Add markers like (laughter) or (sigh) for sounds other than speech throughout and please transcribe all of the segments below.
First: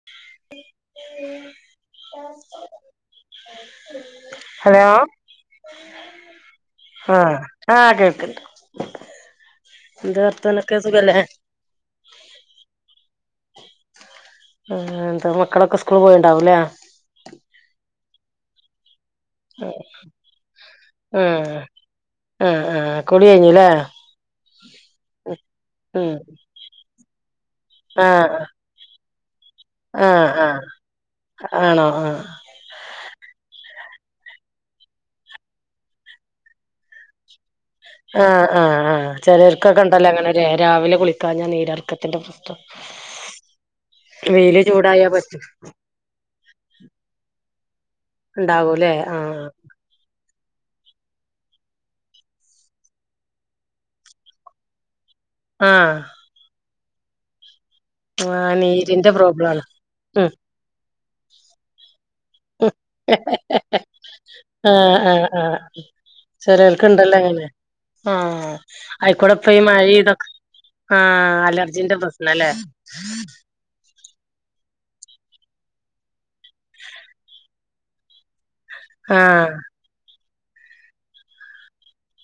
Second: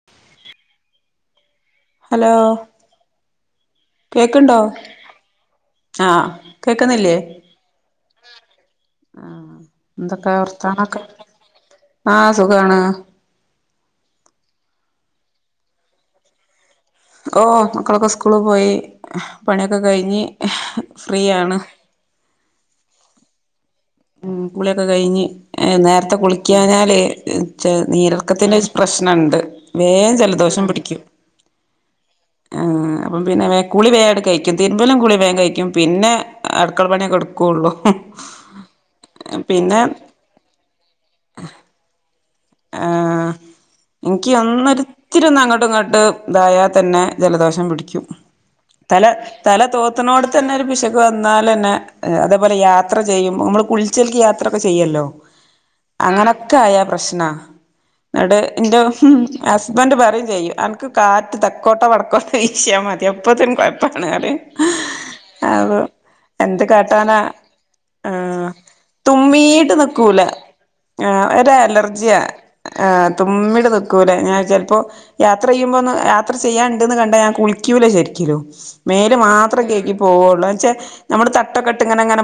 (unintelligible) ട്ടെയ് hello കേക്ക്ണ്ടോ hello ആഹ് കേക്കുന്നില്ലേ ആഹ് ആഹ് കേക്ക്‌ണ്ട് എന്താ വർത്താനൊക്കെ സുഖല്ലേ ആഹ് സുഖാണ് ആഹ് എന്താ മക്കളൊക്കെ സ്കൂള് പോയിണ്ടാവും ല്ലേ ഓ മക്കളൊക്കെ സ്കൂള് പോയി ആഹ് പണിയൊക്കെ കഴിഞ്ഞ് ഫ്രീയാണ് ആഹ് ആഹ് കുളി കഴിഞ്ഞു ല്ലേ ഉം കുളിയൊക്കെ കഴിഞ്ഞ് എഹ് നേരത്തെ കുളിക്ക്യാഞ്ഞാലേ ഇഹ് ച്ചെ നീര് ആഹ് എറക്കത്തിന്റെ പ്രശ്നം ഇണ്ട് ആഹ് ആഹ് ആണോ ആഹ് ആഹ് അപ്പം പിന്നെ വേ കുളി വേ ആണ്ട് കഴിക്കും തിരുമ്പലും കുളി വേഗം കഴിക്കും പിന്നെ അടുക്കള പണിയൊക്കെ ഇട്ക്കൊള്ളു ആഹ് ആഹ് ആഹ് ചെലര്ക്കൊക്കെ ഇണ്ടല്ലോ അങ്ങനെ ഒര് രാവിലെ കുളിക്കാഞ്ഞാ നീര് എറക്കത്തിന്റെ പ്രശ് ആഹ് (inaudible) എനിക്ക് വെയില് ഒന്ന് ചൂടായാ ഒരിത്തിരി ഒന്ന് പറ്റും അങ്ങോട്ടും ഇങ്ങോട്ട് ഇതായാ തന്നെ ജലദോഷം പിടിക്കും ഉണ്ടാവൂലേ തല തല തോ മത്തിനോട് തന്നെ ഒരു പിശക് വന്നാലെന്നെ അതേപലെ യാത്ര ചെയ്യും നമ്മള് കുളിച്ച്ൽക്ക് യാ ത്രക്കെ ചെയ്യല്ലോ ആഹ് അങ്ങനെക്കായ പ്രശ്ന ന്നിട് ആഹ് ഇൻ്റെ നീരിന്റെ പ്രോബ്ലം ആണ് ഹസ്ബൻറ്റ് പറയെ ഉം ചെയ്യും അനക്ക് കാറ്റ് തെക്കോട്ട, വടക്കോ ഉം ച്ചാ മതി അപ്പത്തേനും കൊഴപ്പാണറയും അപ്പൊ എന്ത് ചേലോൽക്ക് ഇണ്ടല്ലോ കാട്ടാനാ അങ്ങനെ ആഹ് ആയിക്കൂടെപ്പ തുമ്മീട്ട് മഴ നിക്കൂല ഇതൊക്കെ ആഹ് ഒരു അലർജിന്ന്റെ അലർജിയാ പ്രശ്നല്ലേ ആഹ് തുമ്മീട് നിക്കൂല ഞാൻ ചെലപ്പോ യാത്ര യ്യുമ്പോ ഒന്ന്, യാത്ര ചെയ്യാനുണ്ടന്ന് കണ്ട ഞാൻ കുളിക്കൂല ശരിക്കിലു മേല് ആഹ് മാത്രേ കേക്കി പോവള്ളു ന്നച്ചേ നമ്മള് തട്ടൊക്കെട്ട് ഇങ്ങനെങ്ങനെ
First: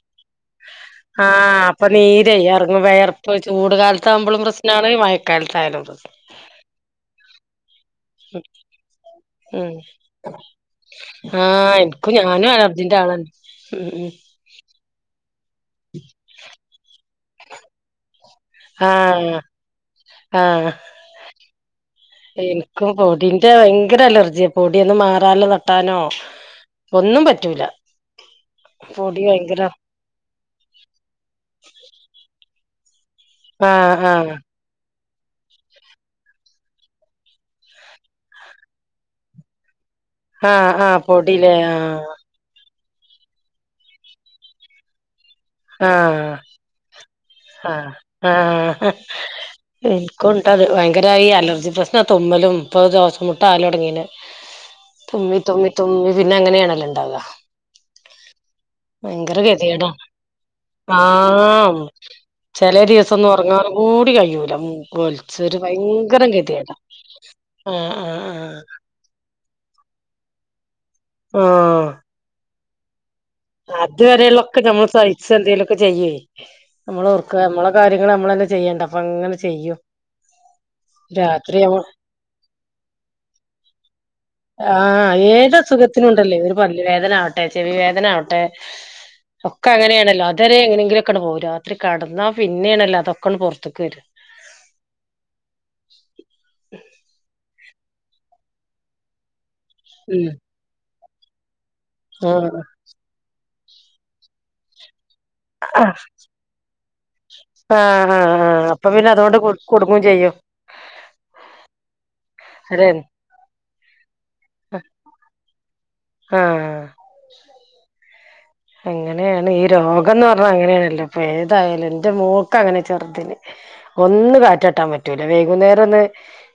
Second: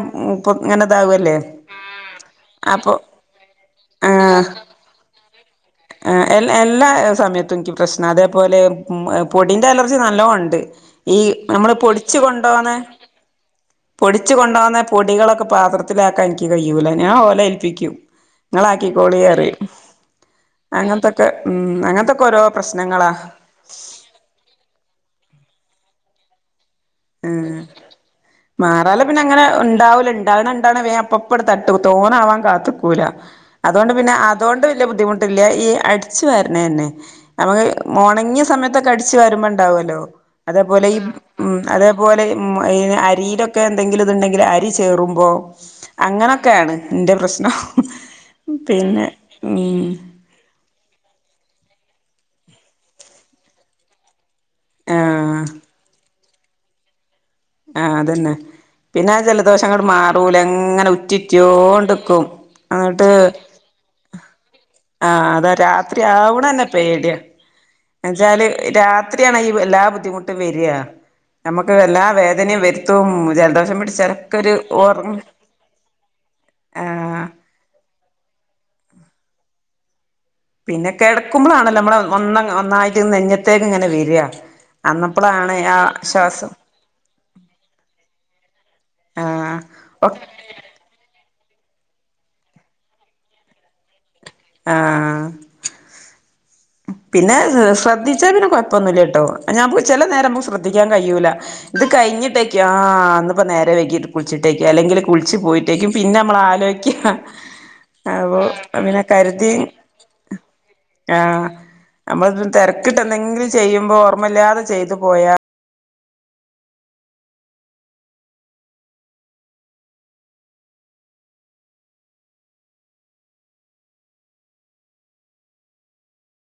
ഇങ്ങനെ ഇതാവല്ലേ ആഹ് അപ്പൊ നീര് ഇറങ്ങും അപ്പൊ വിയർപ്പ് ചൂട് കാലത്താവുമ്പോളും പ്രശ്ന അയ് മയക്കാലത്താരുന്നു എ എല്ലാ സമയ പ്രശ്ന അതേപോലെ പൊടിന്റെ ഉം അലർജി നല്ലോണ്ട് ഈ നമ്മള് പൊ ക്കു ഞാനു അലർജിന്റെളാണ് ഉം ഉം ച്ച് കൊണ്ടോന്ന പൊടികളൊക്കെ പാത്രത്തിലാക്കാ എനിക്ക് കയൂല ഞാഓലെ ഏൽപ്പിക്കും ആഹ് ഇങ്ങളാക്കികോളിറയും ആഹ് അങ്ങനത്തൊക്കെ, അങ്ങനത്തൊക്കെ ഓരോ പ്രശ്നങ്ങളാ മറ്റേ ഭയങ്കര അലർജിയ പൊടിയൊന്ന് മാറാല തട്ടാനോ ഒന്നും ആഹ് പറ്റൂല മാറാല പൊടി പിന്നെ അങ്ങനെ ഭയങ്കര ഉണ്ടാവൂല ഇണ്ടാവണ ഇണ്ടാവണ വേ ഒപ്പടെ തട്ടു തോനാവാൻ കാത്ത്ക്കൂല, അതുകൊണ്ട് ആഹ് പിന്നെ ആഹ് അതോണ്ട് വലിയ ബുദ്ധിമു ട്ടെല്ല ഈ അടിച്ചു വരണേന്നെ. നമുക്ക് ഒണങ്ങിയ സമയത്തൊക്കെ അടിച്ചു വരുമ്പോണ്ടാവല്ലോ ആഹ് അതേപോലെ ഈ ആഹ് പൊടിലേ ഉം തുപോലെ ആഹ് ഈ അരിയിലൊക്കെ എന്തെങ്കിലു ഇതുണ്ടെങ്കില് അരി ചേറുമ്പോ ആഹ് അങ്ങനൊക്കെയാണ് ഇന്റെ പ്രശ്നം ആഹ് പിന്നെ ഉം എനിക്കുംഇണ്ട് അത് ഭയങ്കരമായി ക്കുണ്ടത് വയങ്കര ഈ അലർജി പ്രശ്ന തുമ്മലും ഇപ്പത് ശ്വാസംമുട്ടലും ആവലുടങ്ങീലെ തുമ്മി ആഹ് തുമ്മി തുമ്മി പിന്നെ അങ്ങനെയാണല്ലോ ഉണ്ടാവ ആഹ് അതന്നെ പിന്നെ ജലദോഷങ്ങട് ഗതികേടാണ് മാറൂല ഇ ആഹ് ചെല ദിവസം ഒന്ന് എന്നിട്ട് ഉറങ്ങാനു കൂടി കയൂല ആഹ് അതാ രാത്രി ആവണന്നെ പേടിയാ ആഹ് ന്നച്ചാല് ആഹ് രാ ത്രിയാണ് എല്ലാ ബുദ്ധിമുട്ടും വര ആഹ് നമുക്ക് ആഹ് എല്ലാ വേദനയും വരുത്തും ജ അതുവരെയുള്ളൊക്കെ നമ്മൾ സഹിച്ച എന്തെങ്കലൊക്കെ ചെയ്യേ, നമ്മള് ആഹ് ഓർക്ക നമ്മള് കാര്യങ്ങള് നമ്മളന്നെ ചെയ്യണ്ട അപ്പൊ അങ്ങനെ ചെയ്യും പിന്നെ രാത്രി ആവു കിടക്കുമ്പോളാണല്ലോ നമ്മ ഒന്ന ഒന്നായിട്ട്ന്ന് നെഞ്ഞത്തേക്ക് ഇങ്ങനെ വര ആഹ് ഏത് സുഖത്തിനുണ്ടല്ലേ ഒരു പല്ല് വേദനവട്ടെ, ചെവി വേദന ആവ ആഹ് ഒക്കെ അങ്ങനെയാണല്ലോ അ തരെ എങ്ങനെങ്കിലൊക്കങ്ങട് പോവും, രാത്രി കെടന്നാ പിന്നെയണല്ലോ അതൊക്കൊ പുറത്ത്ക്ക് വര ആഹ് പിന്നെ ശ്രദ്ധിച്ചാ പിന്നെ കുഴപ്പൊന്നുല്ലട്ടോ, ഞാൻ ചില ഉം നേരം ശ്രദ്ധിക്കാൻ കയൂല ഇത് ഉം കഴിഞ്ഞിട്ടേക്ക ആഹ് ഇന്നിപ്പം നേരെ വൈകിട്ട് കുളിച്ചിട്ടേക്കോ അല്ലെങ്കി കുളിച്ച് പോയിട്ടേക്കും പിന്നെ നമ്മള ആലോയ്ക അ ആഹ് അപ്പൊ പിന്നെ അതുകൊണ്ട് കുടുങ്ങും ചെയ്യും ആഹ അമ്മൾ അതെ തെരക്കിട്ട് എന്തെങ്കിലും ചെയ്യുമ്പോ ഓർമ്മല്യാതെ ചെയ്തു പോയാ ആഹ് എങ്ങനെണ് ഈ രോഗംന്ന് പർഞ്ഞ അങ്ങനെണല്ലോ ഫേതായാലുന്റെ മോക്കഅങ്ങനെ ചെറ്തിന് ഒന്ന് കാറ്റട്ടാൻ പറ്റൂല വൈകുന്നേരൊന്ന്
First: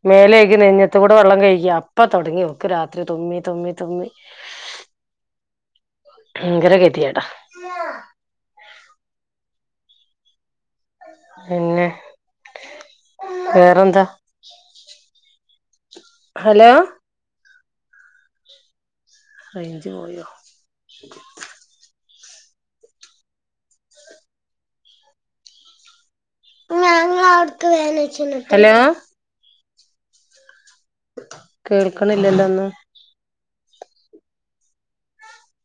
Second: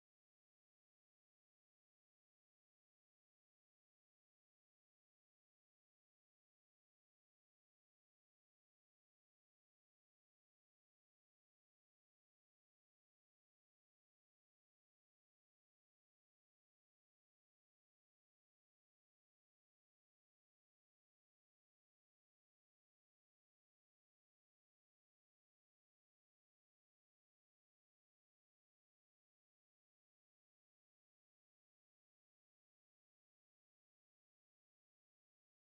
മേലേകി നഞ്ഞത്ത് കൂടെ വള്ളം കയ്ക്യാ അപ്പാ തൊടങ്ങി ഓക്ക് രാത്രി തുമ്മി തുമ്മി തുമ്മി ങ്കര ഗതിയേടാ പിന്നെ വേറെന്താ ഹലോ റൈഞ്ച് പോയോ ഹലോ കേൾക്ണ്ല്ലല്ലോ ഒന്നും